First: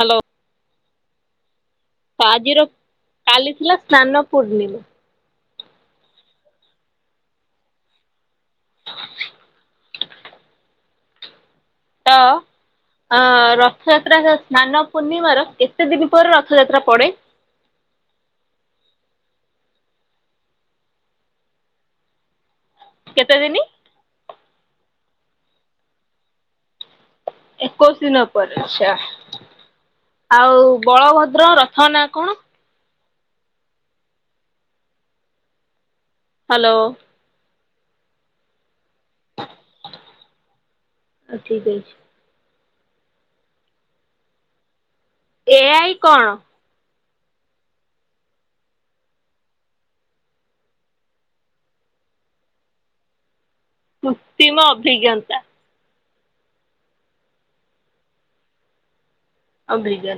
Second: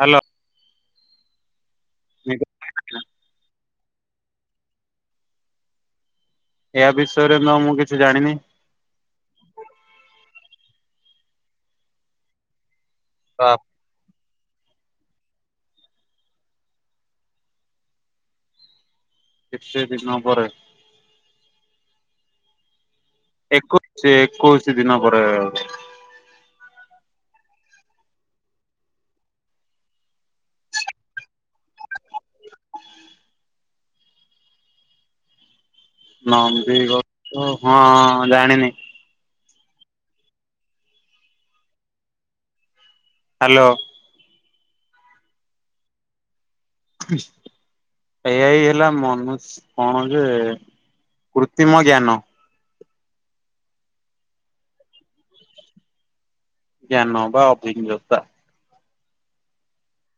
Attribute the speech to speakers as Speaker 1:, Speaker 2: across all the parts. Speaker 1: Hello.
Speaker 2: ତ ଆଜିର କାଲି ଥିଲା ସ୍ନାନ ପୂର୍ଣ୍ଣିମା।
Speaker 1: ଏୟ ବିଷୟରେ ତ ମୁଁ କିଛି ଜାଣିନି।
Speaker 2: ତ ଅ ର
Speaker 1: ତ
Speaker 2: ରଥଯାତ୍ରା ର ସ୍ନାନ ପୂର୍ଣ୍ଣିମାର ଏତେ ଦିନ ପରେ ରଥଯାତ୍ରା ପଡ଼େ?
Speaker 1: କେତେ ଦିନ ପରେ
Speaker 2: କେତେ ଦିନି?
Speaker 1: ଏକୋଇଶ ଏକୋଇଶି ଦିନ ପରେ
Speaker 2: ଏକୋଇଶ ଦିନ ପରେ ଆଛା ଆଉ ବଳଭଦ୍ର ରଥ ନା କଣ? ହ୍ୟାଲୋ
Speaker 1: ନନ୍ଦିଘୋଷ କଣ ଜାଣିନି?
Speaker 2: ଆଉ ଠିକ୍ ଅଛି।
Speaker 1: ହ୍ୟାଲୋ।
Speaker 2: ଏ ଆଇ କଣ?
Speaker 1: ଏ ଆଇ ହେଲା ମନୁଶ୍ କଣ ଯେ କୃତ୍ରିମ ଜ୍ଞାନ।
Speaker 2: କୃତ୍ରିମ ଅଭିଜ୍ଞତା।
Speaker 1: ଜ୍ଞାନ ବା ଅଭିଜ୍ଞତା।
Speaker 2: ଅଭିଜ୍ଞ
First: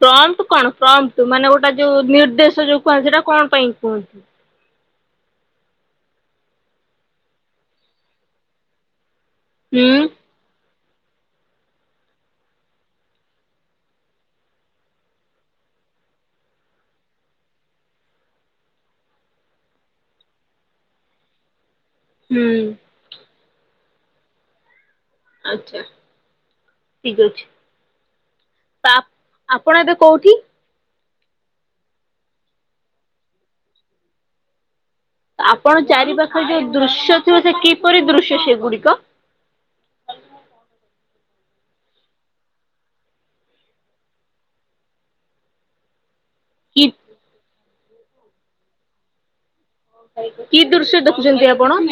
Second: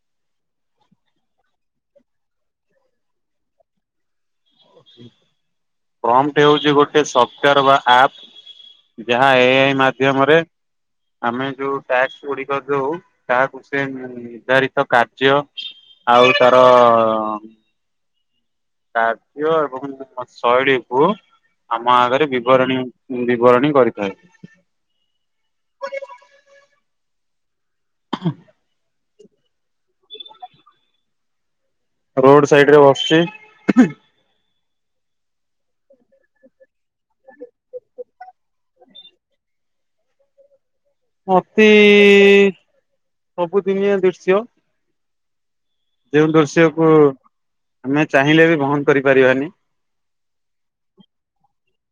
Speaker 2: ଫ୍ରଣ୍ଟ କଣ ଫ୍ରଣ୍ଟ ମାନେ ଗୋଟେ ଯୋଉ ନିର୍ଦ୍ଦେଶ ଯୋଉ କୁହଜାଏ ସେଟା କଣ ପାଇଁ କୁହନ୍ତୁ।
Speaker 1: ପ୍ରମ୍ଟ ହଉଛି ଗୋଟେ ସଫ୍ଟାର ବା ଆପ୍। ଯାହା ଏ ଆଇ
Speaker 2: ହୁଁ
Speaker 1: ମାଧ୍ୟମରେ ଆମେ ଯୋଉ ଟ୍ୟାଗ ଗୁଡିକ ଯଉ ତାହାକୁ ସେ ନିର୍ଦ୍ଧାରିତ କାର୍ଯ୍ୟ ଆଉ ତାର କାର୍ଯ୍ୟ ଏବଂ ଶୈଳୀକୁ ଆମ ଆଗରେ
Speaker 2: ହୁଁ
Speaker 1: ବିବରଣୀ ଉଁ ବିବରଣୀ କରିଥାଏ।
Speaker 2: ଆଚ୍ଛା ଠିକ ଅଛି।
Speaker 1: ହଁ
Speaker 2: ଆ ଆପଣ ଏବେ କୋଉଠି?
Speaker 1: ରୋଡ ସାଇଡରେ ବସଚି।
Speaker 2: ଆପଣ ଚାରି ପାଖରେ ଯୋଉ ଦୃଶ୍ୟ ଥିବ ସେ କିପରି ଦୃଶ୍ୟ ସେଗୁଡିକ?
Speaker 1: ଅତି ସବୁଦିନିଆ ଦୃଶ୍ୟ। ଯେଉଁ
Speaker 2: କି
Speaker 1: ଦୃଶ୍ୟକୁ ଆମେ ଚାହିଁଲେ ବି ବହନ କରିପାରିବାନି।
Speaker 2: କି ଦୃଶ୍ୟ ଦେଖୁଚନ୍ତି ଆପଣ?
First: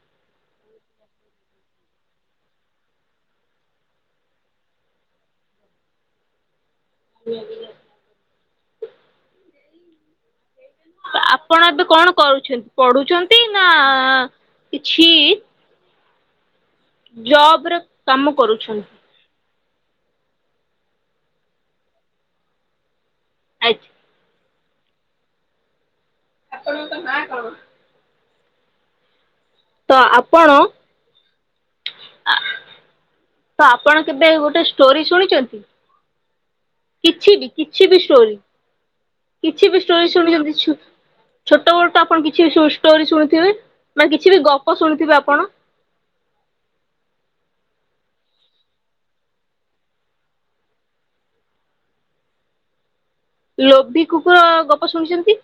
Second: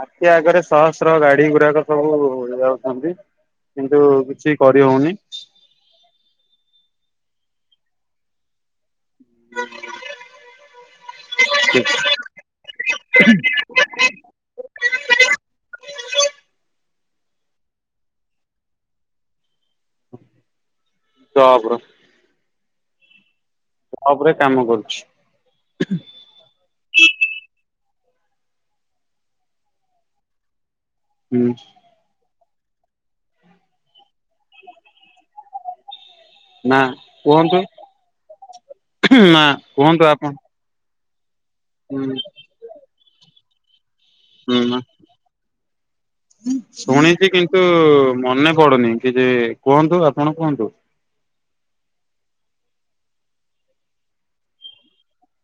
Speaker 1: ଆଖି ଆଗରେ ଶହସ୍ର ଗାଡିଗୁଡାକ ସବୁ ଯାଉଛନ୍ତି। କିନ୍ତୁ କିଛି କରିହୋଉନି।
Speaker 2: ହୁଁ।
Speaker 1: ଜ
Speaker 2: ଆପଣ ଏବେ କଣ କରୁଛନ୍ତି ପଢୁଛନ୍ତି ନା କିଛି ଜବରେ କାମ କରୁଛ
Speaker 1: ଜବର।
Speaker 2: ଆଜ୍ଞା।
Speaker 1: ଅବରେ କାମ କରୁଚି।
Speaker 2: ଆପଣଙ୍କ ନାଁ କଣ? ତ ଆପଣ
Speaker 1: ହୁଁ।
Speaker 2: ତ ଆପଣ କେବେ ଗୋଟେ ଷ୍ଟୋରି ଶୁଣିଚନ୍ତି
Speaker 1: ନା
Speaker 2: କିଛି ବି
Speaker 1: କୁହନ୍ତୁ
Speaker 2: କିଛି ବି ଷ୍ଟୋରି।
Speaker 1: ନା
Speaker 2: କିଛି ବି
Speaker 1: କୁହନ୍ତୁ
Speaker 2: ଷ୍ଟୋରି
Speaker 1: ଆପଣ
Speaker 2: ଶୁଣିଚନ୍ତି ଛୁ ଛୋଟବେଳୁ
Speaker 1: ହୁଁ
Speaker 2: ତ ଆପଣ କିଛି ବି ଷୁ ଷ୍ଟୋରି ଶୁଣିଥିବେ ମାନେ କିଛି ବି ଗପ ଶୁଣିଥିବେ ଆପଣ?
Speaker 1: ହ ଶୁଣିଚି କିନ୍ତୁ ମନେପଡୁନି କିଛିବି କୁହନ୍ତୁ ଆପଣ କୁହନ୍ତୁ।
Speaker 2: ଲୋଭି କୁକୁର ଗପ ଶୁଣିଚନ୍ତି?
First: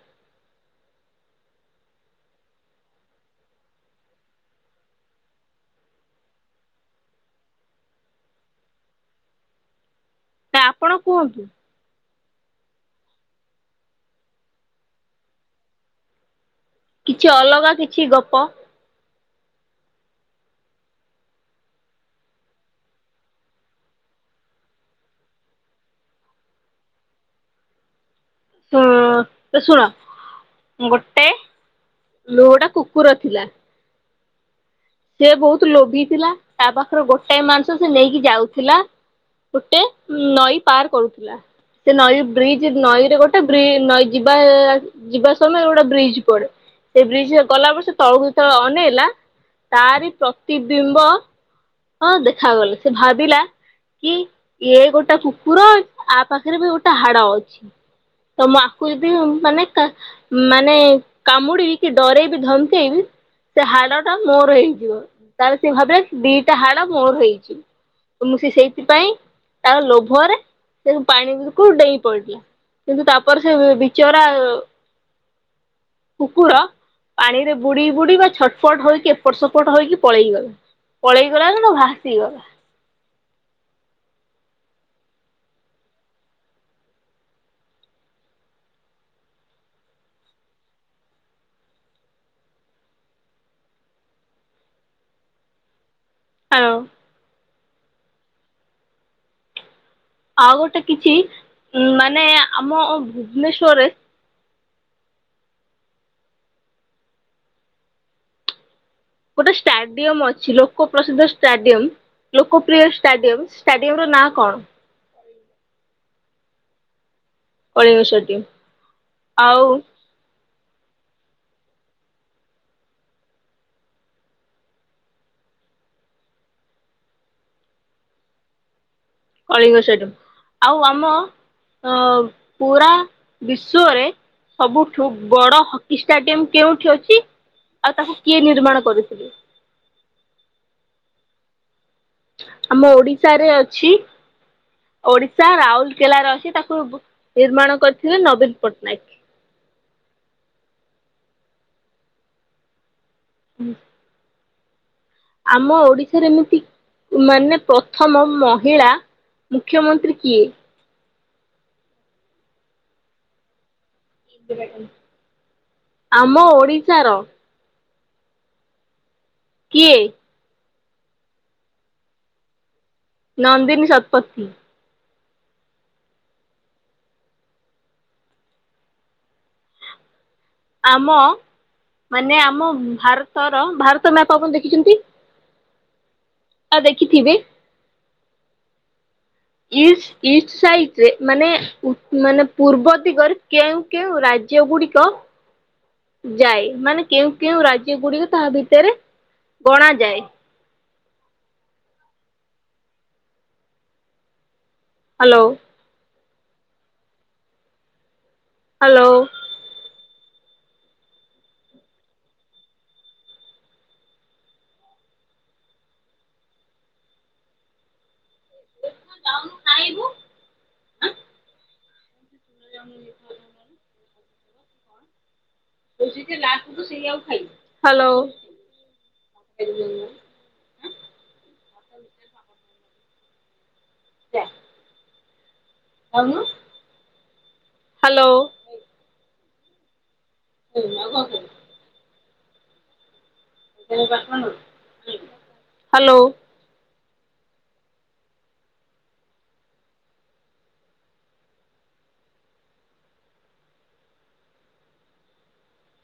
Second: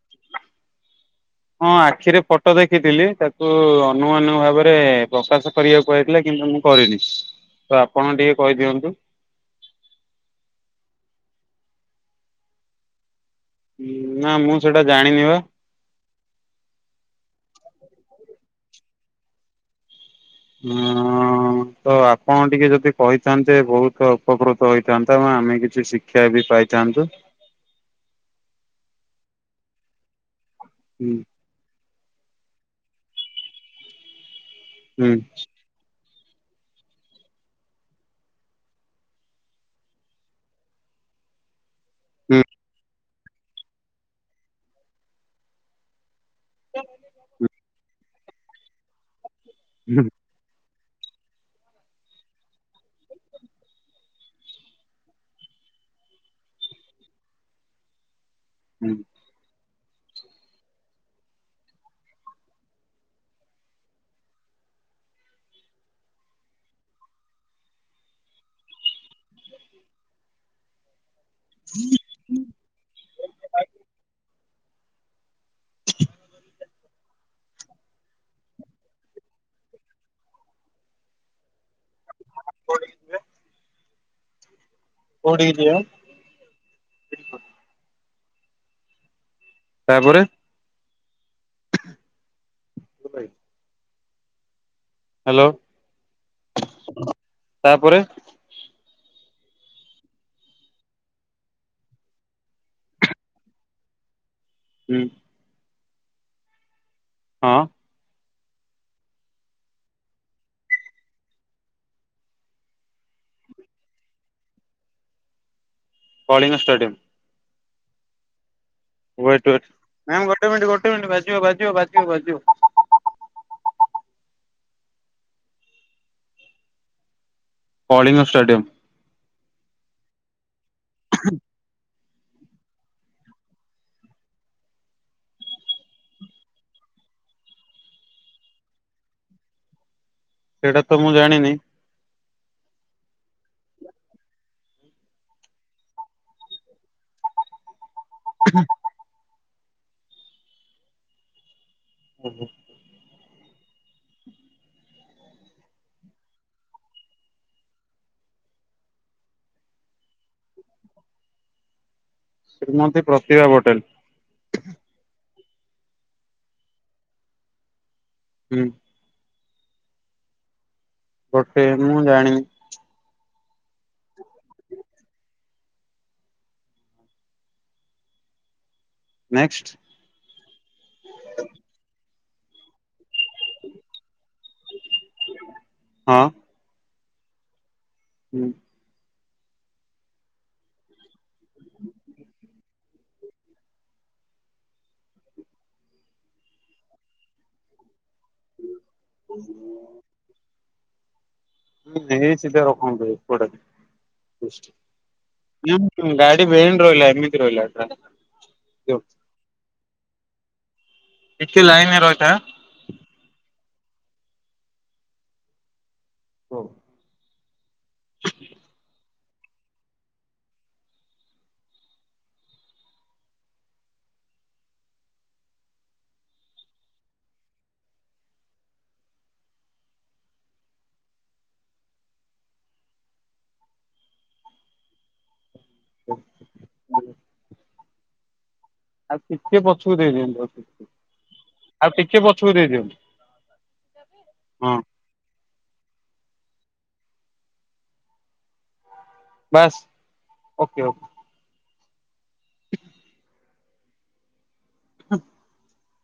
Speaker 1: ହଁ ଆଖିରେ ଫଟୋ ଦେଖିଥିଲି ତାକୁ ଅନ୍ୟମାନଙ୍କ ଭାବରେ ପ୍ରକାଶ କରିବାକୁ କୁହାଯାଇଥିଲା କିନ୍ତୁ ମୁଁ କରିନି ତ ଆପଣ ଟିକେ କହିଦିଅନ୍ତୁ।
Speaker 2: ନାଇ ଆପଣ କୁହନ୍ତୁ।
Speaker 1: ନା ମୁଁ ସେଇଟା ଜାଣିନି ପା।
Speaker 2: କିଛି ଅଲଗା କିଛି ଗପ।
Speaker 1: ଉଁ। ମୁଁ ତ ଆପଣ ଟିକେ ଯଦି କହିଥାନ୍ତେ ବୋହୁତ ଉପକୃତ ହୋଇଥାନ୍ତା ଏଣୁ ଆମେ କିଛି ଶି କ୍ଷା ବି ପାଇଥାନ୍ତୁ।
Speaker 2: ତ ତ ଶୁଣ
Speaker 1: ହୁଁ
Speaker 2: ଗୋଟେ ଲୋ ଏଟା କୁକୁର ଥିଲା
Speaker 1: ହୁଁ
Speaker 2: ସେ ବୋହୁତ ଲୋଭିଥିଲା ତା ପାଖରେ ଗୋଟାଏ ମାଂସ ସେ ନେଇକି ଯାଉଥିଲା ଗୋଟେ ନଈ ପାର କରୁଥିଲା ସେ ନଈ
Speaker 1: ହୁଁ
Speaker 2: ବ୍ରିଜ ନଈରେ ଗୋଟେ ବ୍ରି ନଈ ଯିବା ଯିବା ସମୟରେ ଗୋଟେ ବ୍ରିଜ ସେ ବ୍ରିଜ ଗଲାପରେ ସେ ତଳକୁ ତଳେ ଅନେଇଲା
Speaker 1: ହୁଁ
Speaker 2: ତାଆରି ପ୍ରତି ବିମ୍ବ ହଁ ଦେଖାଗଲେ ସେ ଭାବିଲା କି ଇଏ ଗୋଟେ କୁକୁର ଆ ପାଖରେ ବି ଗୋଟେ ହାଡ ଅଛି। ତ ମୁଁ ଆକୁ
Speaker 1: ହୁଁ।
Speaker 2: ଯଦି ମାନେ କାଞମାନେ କାମୁଡିବି କି ଡରଇବି ଧମକେଇବି ସେ ହାଡ଼ଟା ମୋର ହେଇଯିବ ତାହେଲେ ସିଏ ଭାବିବେ ଦି ସେ ହାଡ଼ ମୋର ହେଇଚି ତ ମୁଁ ସେ ସେଇଥିପାଇଁ ତାର ଲୋଭରେ ସେ ପାଣିଙ୍କୁ ଡେଇଁ ପଡିଲା, କିନ୍ତୁ ତାପରେ ସେ ବିଚରା କୁକୁର ପାଣିରେ ବୁଡିବୁଡି ବା ଛଟପଟ ହେଇକି ଏପଟ ସେପଟ ହେଇକି ପଳେଇଗଲା। ପଳେଇଗଲା ନା ଭାସିିଗଲା।
Speaker 1: [unintelligible] କୋଉଠିକି ଯିବା? ତାପରେ? ହ୍ୟାଲୋ?
Speaker 2: ହ୍ୟାଲୋ?
Speaker 1: [unintelligible] ତାପରେ?
Speaker 2: ଆଉ ଗୋଟେ କିଛି ଉ ମାନେ ଆମ ଭୁବନେଶ୍ଵରରେ
Speaker 1: ହୁଁ। ହଁ।
Speaker 2: ଗୋଟେ ଷ୍ଟାଡିୟମ ଅଛି, ଲୋକ ପ୍ରସିଦ୍ଧ ଷ୍ଟାଡିୟମ। ଲୋକପ୍ରିୟ ଷ୍ଟାଡିୟମ, ଷ୍ଟାଡିୟମର ନାଁ କଣ?
Speaker 1: Kalinga stadium.
Speaker 2: Kalinga stadium.
Speaker 1: Wait wait, ma'am ଗୋଟେ ମିନିଟ୍ ଗୋଟେ ମିନିଟ୍ ବାଜିବ ବାଜିବ ବାଜିବ ବାଜିବ। କଳିଙ୍ଗ ଷ୍ଟାଡିୟମ୍।
Speaker 2: କଳିଙ୍ଗ ଷ୍ଟାଡିୟମ୍। ଆଉ ଆମ ଅ ପୁରା ବିଶ୍ୱରେ ସବୁଠୁ ବଡ଼ ହକି ଷ୍ଟାଡ଼ିୟମ୍ କେଉଁଠି ଅଛି? ଆଉ ତାହା କିଏ ନିର୍ମାଣ କରିଥିଲେ?
Speaker 1: ସେଇଟା ତ ମୁଁ ଜାଣିନି।
Speaker 2: ଆମ ଓଡିଶାରେ ଅଛି। ଓଡିଶା ରାଉରକେଲାରେ ଅଛି, ତାକୁ [unintelligible] ନିର୍ମାଣ କରିଥିଲେ ନବୀନ ପଟ୍ଟନାୟକ।
Speaker 1: ଓହୁଁ।
Speaker 2: ହୁଁ। ଆମ ଓଡିଶାରେ ଏମିତି ମାନେ ପ୍ରଥମ ମହିଳା ମୁଖ୍ୟମନ୍ତ୍ରୀ କିଏ?
Speaker 1: ଶ୍ରୀମନ୍ତୀ ପ୍ରତିଭା ପଟେଲ।
Speaker 2: [unintelligible] ଆମ ଓଡିଶାର।
Speaker 1: ହୁଁ।
Speaker 2: କିଏ?
Speaker 1: [unintelligible] ମୁଁ ଜାଣିିନି।
Speaker 2: ନନ୍ଦିନୀ ଶତପଥି।
Speaker 1: ନେକ୍ସଟ୍।
Speaker 2: ଆମ ମାନେ ଆମ ଭାରତର ଭାରତ ମ୍ୟାପ ଆପଣ ଦେଖିଛନ୍ତି?
Speaker 1: [unintelligible] ହଁ।
Speaker 2: ଆ ଦେଖିଥିବେ।
Speaker 1: ହୁଁ।
Speaker 2: ଇଷ୍ଟ ଇଷ୍ଟ ସାଇଟରେ ମାନେ ଉ ମାନେ ପୂର୍ବ ଦିଗରେ କେଉଁ କେଉଁ ରାଜ୍ୟ ଗୁଡିକ ଯାଏ। ମାନେ କେଉଁ କେଉଁ ରାଜ୍ୟ ଗୁଡିକ ତାହା ଭିତରେ ଗଣାଯାଏ?
Speaker 1: ହୁଁ [unintelligible] ସିଧା ରଖନ୍ତୁ ଏପଟେ। [unintelligible]
Speaker 2: ହ୍ୟାଲୋ?
Speaker 1: [unintelligible] ଗାଡ଼ି ବେଣ୍ଡ ରହିଲା ଏମିତି ରହିଲା, [unintelligible]
Speaker 2: ହ୍ୟାଲୋ?
Speaker 1: ଟିକେ ଲାଇନରେ ରହିଥା। କୁହ।
Speaker 2: [unintelligible] [unintelligible] ହାଲୋ। ହାଲୋ।
Speaker 1: [unintelligible]
Speaker 2: [unintelligible]
Speaker 1: ଆଉ ଟିକେ ପଛକୁ ଦେଇଦିଅନ୍ତୁ।
Speaker 2: ହାଲୋ।
Speaker 1: ବାସ୍ ଓକେ ଓକେ। ହଁ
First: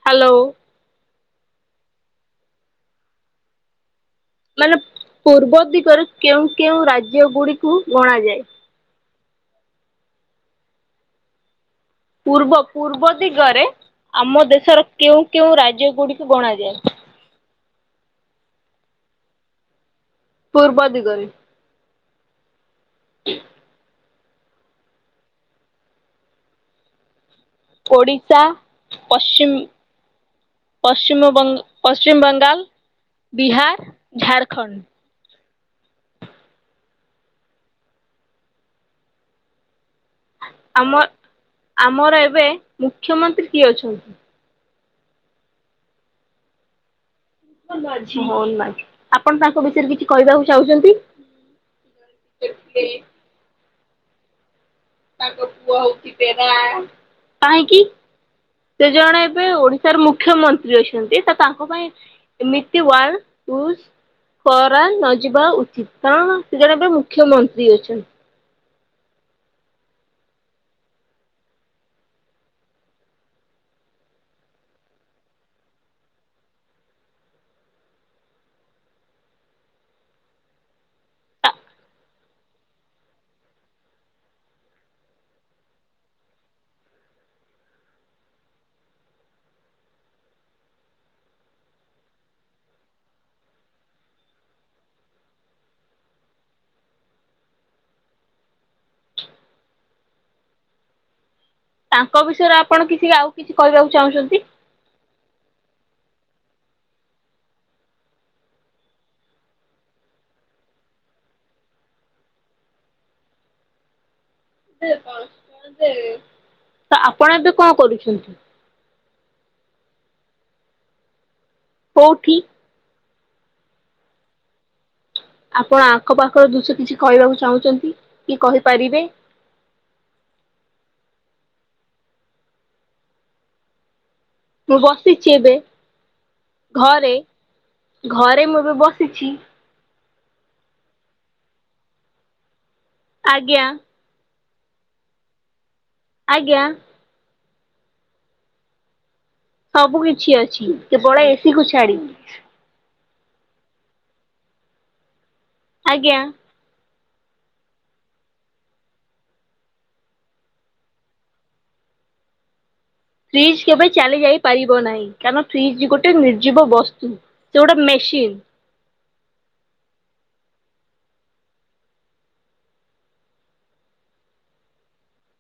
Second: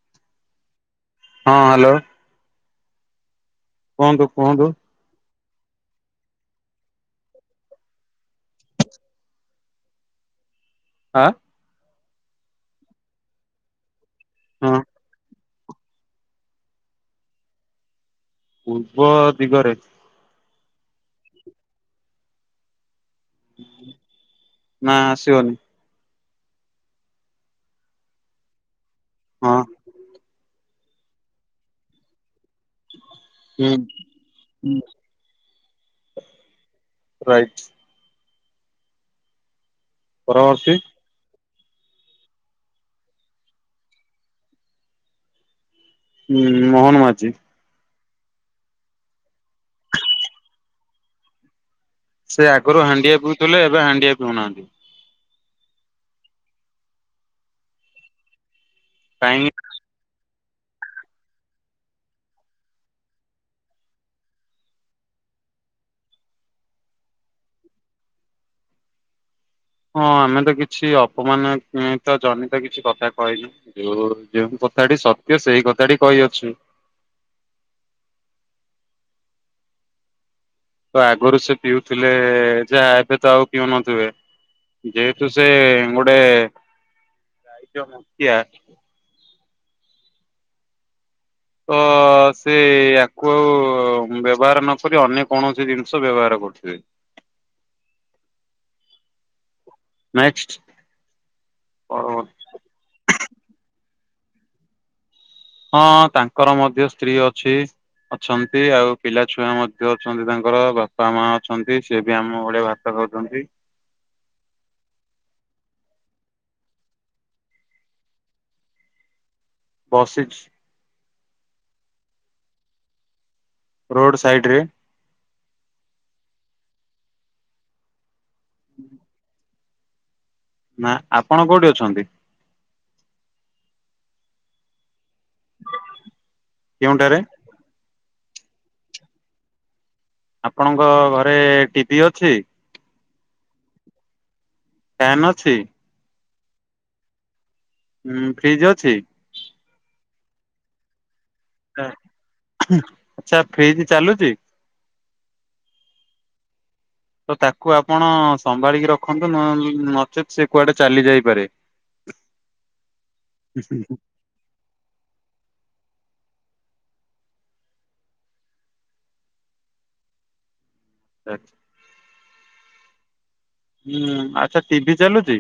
Speaker 2: ହାଲୋ।
Speaker 1: ହଁ ହାଲୋ। କୁହନ୍ତୁ। କୁହନ୍ତୁ
Speaker 2: ମାନେ ପୂର୍ବ ଦିଗରେ କେଉଁ କେଉଁ ରାଜ୍ୟ ଗୁଡିକୁ ଗଣାଯାଏ।
Speaker 1: ହାଁ।
Speaker 2: ପୂର୍ବ ପୂର୍ବ ଦିଗରେ ଆମ ଦେଶର କେଉଁ କେଉଁ ରାଜ୍ୟ ଗୁଡିକୁ ଗଣାଯାଏ।
Speaker 1: ପୂର୍ବ ଦିଗରେ।
Speaker 2: ପୂର୍ବ ଦିଗରେ।
Speaker 1: ନା ଆସିବନି।
Speaker 2: ଓଡ଼ିଶା,
Speaker 1: ହଁ
Speaker 2: ପଶ୍ଚିମ ପଶ୍ଚିମ ବଙ୍ଗ ପଶ୍ଚିମବଙ୍ଗାଲ,
Speaker 1: ହୁଁ
Speaker 2: ବିହାର, ଝାଡ଼ଖଣ୍ଡ।
Speaker 1: ହୁଁ ରାଇଟ୍। ପରବର୍ତ୍ତୀ
Speaker 2: ଆମ ଆମର ଏବେ ମୁଖ୍ୟମନ୍ତ୍ରୀ କିଏ ଅଛନ୍ତି।
Speaker 1: ହୁଁ ମୋହନ ମାଝୀ।
Speaker 2: ମୋହନ ମାଝୀ ଆପଣ ତାଙ୍କ ବିଷୟରେ କିଛି କହିବାକୁ ଚାହୁଁଛନ୍ତି।
Speaker 1: ସେ ଆଗରୁ ହାଣ୍ଡିଆ ପିଉଥିଲେ ଏବେ ହାଣ୍ଡିଆ ପିଉ ନାହାନ୍ତି।
Speaker 2: କାହିଁକି ସେ ଜ
Speaker 1: କାହିଁକି।
Speaker 2: ସାର୍ ମୁଖ୍ୟମନ୍ତ୍ରୀ ଅଛନ୍ତି ତ ତାଙ୍କ ପାଇଁ ଏମିତି ବଡ଼ ଇଉଜ୍। କରା ନ ଯିବା ଉଚିତ କାରଣ ସେ ଜଣେ ଏବେ ମୁଖ୍ୟମନ୍ତ୍ରୀ ଅଛନ୍ତି।
Speaker 1: ହଁ ଆମେ ତ କିଛି ଅପମାନିତ ତ ଜନିତ କିଛି କଥା କହିନି। ଯୋଉ ଯେଉଁ କଥାଟି ସତ୍ୟ ସେଇ କଥାଟି କହିଅଛୁ। ତ ଆଗରୁ ସେ ପିଉଥିଲେ ଯାହା ଏବେ ତ ଆଉ ପିଉନଥିବେ। ଯେହେତୁ ସେ ଗୋଟେ ଦାଇତ୍ୟ ମୁଖିଆ। ତ ସେ ୟାକୁ ଆଉ। କମ୍ ବ୍ୟବହାର ନ କରି ଅନ୍ୟ କୌଣସି ଜିନିଷ ବ୍ୟବହାର କରୁଥିବେ। ନେକ୍ସେଟ୍।
Speaker 2: ତାଙ୍କ ବିଷୟରେ ଆପଣ କିଛି ଆଉ କିଛି କହିବାକୁ ଚାହୁଁଛନ୍ତି।
Speaker 1: ହଁ ତାଙ୍କର ମଧ୍ୟ ସ୍ତ୍ରୀ ଅଛି। ଅଛନ୍ତି ଆଉ ପିଲା ଛୁଆ ମଧ୍ୟ ଅଛନ୍ତି ତାଙ୍କର ବାପା ମା ଅଛନ୍ତି ସିଏ ବି ଆମ ଭଳିଆ ଭା ତ ଖାଉଛନ୍ତି।
Speaker 2: ତ ଆପଣ ଏବେ କଣ କରୁଛନ୍ତି?
Speaker 1: ବସିଛି।
Speaker 2: କଉଠି?
Speaker 1: ରୋଡ ସାଇଡ ରେ।
Speaker 2: ଆପଣ ଆଖପାଖର ଦୃଶ୍ୟ କିଛି କହିବାକୁ ଚାହୁଁଛନ୍ତି କି କହିପାରିବେ?
Speaker 1: ନା ଆପଣ କୋଉଠି ଅଛନ୍ତି?
Speaker 2: ମୁଁ ବସିଛି ଏବେ ଘରେ,
Speaker 1: କେଉଁଠାରେ?
Speaker 2: ଘରେ ମୁଁ ଏବେ ବସିଛି।
Speaker 1: ଆପଣଙ୍କ ଘରେ ଟିଭି ଅଛି?
Speaker 2: ଆଜ୍ଞା।
Speaker 1: ଫ୍ୟାନ ଅଛି?
Speaker 2: ଆଜ୍ଞା।
Speaker 1: ହୁଁ ଫ୍ରିଜ ଅଛି?
Speaker 2: ସବୁ କିଛି ଅଛି କେବଳ ଏସିି କୁ ଛାଡି।
Speaker 1: ଆଚ୍ଛା ଫ୍ରିଜ ଚାଲୁଚି।
Speaker 2: ଆଜ୍ଞା
Speaker 1: ତ ତାକୁ ଆପଣ ସମ୍ଭାଳିକି ରଖନ୍ତୁ ନଚେତ୍ ସେ କୁଆଡେ ଚାଲି ଯାଇପାରେ। [unintelligible]
Speaker 2: ଫ୍ରିଜ୍ କେବେ ଚାଲିଯାଇ, ପାରିବ ନାହିଁ କାରଣ ଫ୍ରିଜ ଗୋଟେ ନିର୍ଜୀବ ବସ୍ତୁ ସେ ଗୋଟେ ମେସିନ୍।
Speaker 1: ଆଚ୍ଛା [unintelligible] ହୁଁ ଆଚ୍ଛା ଟିଭିି ଚାଲୁଛି?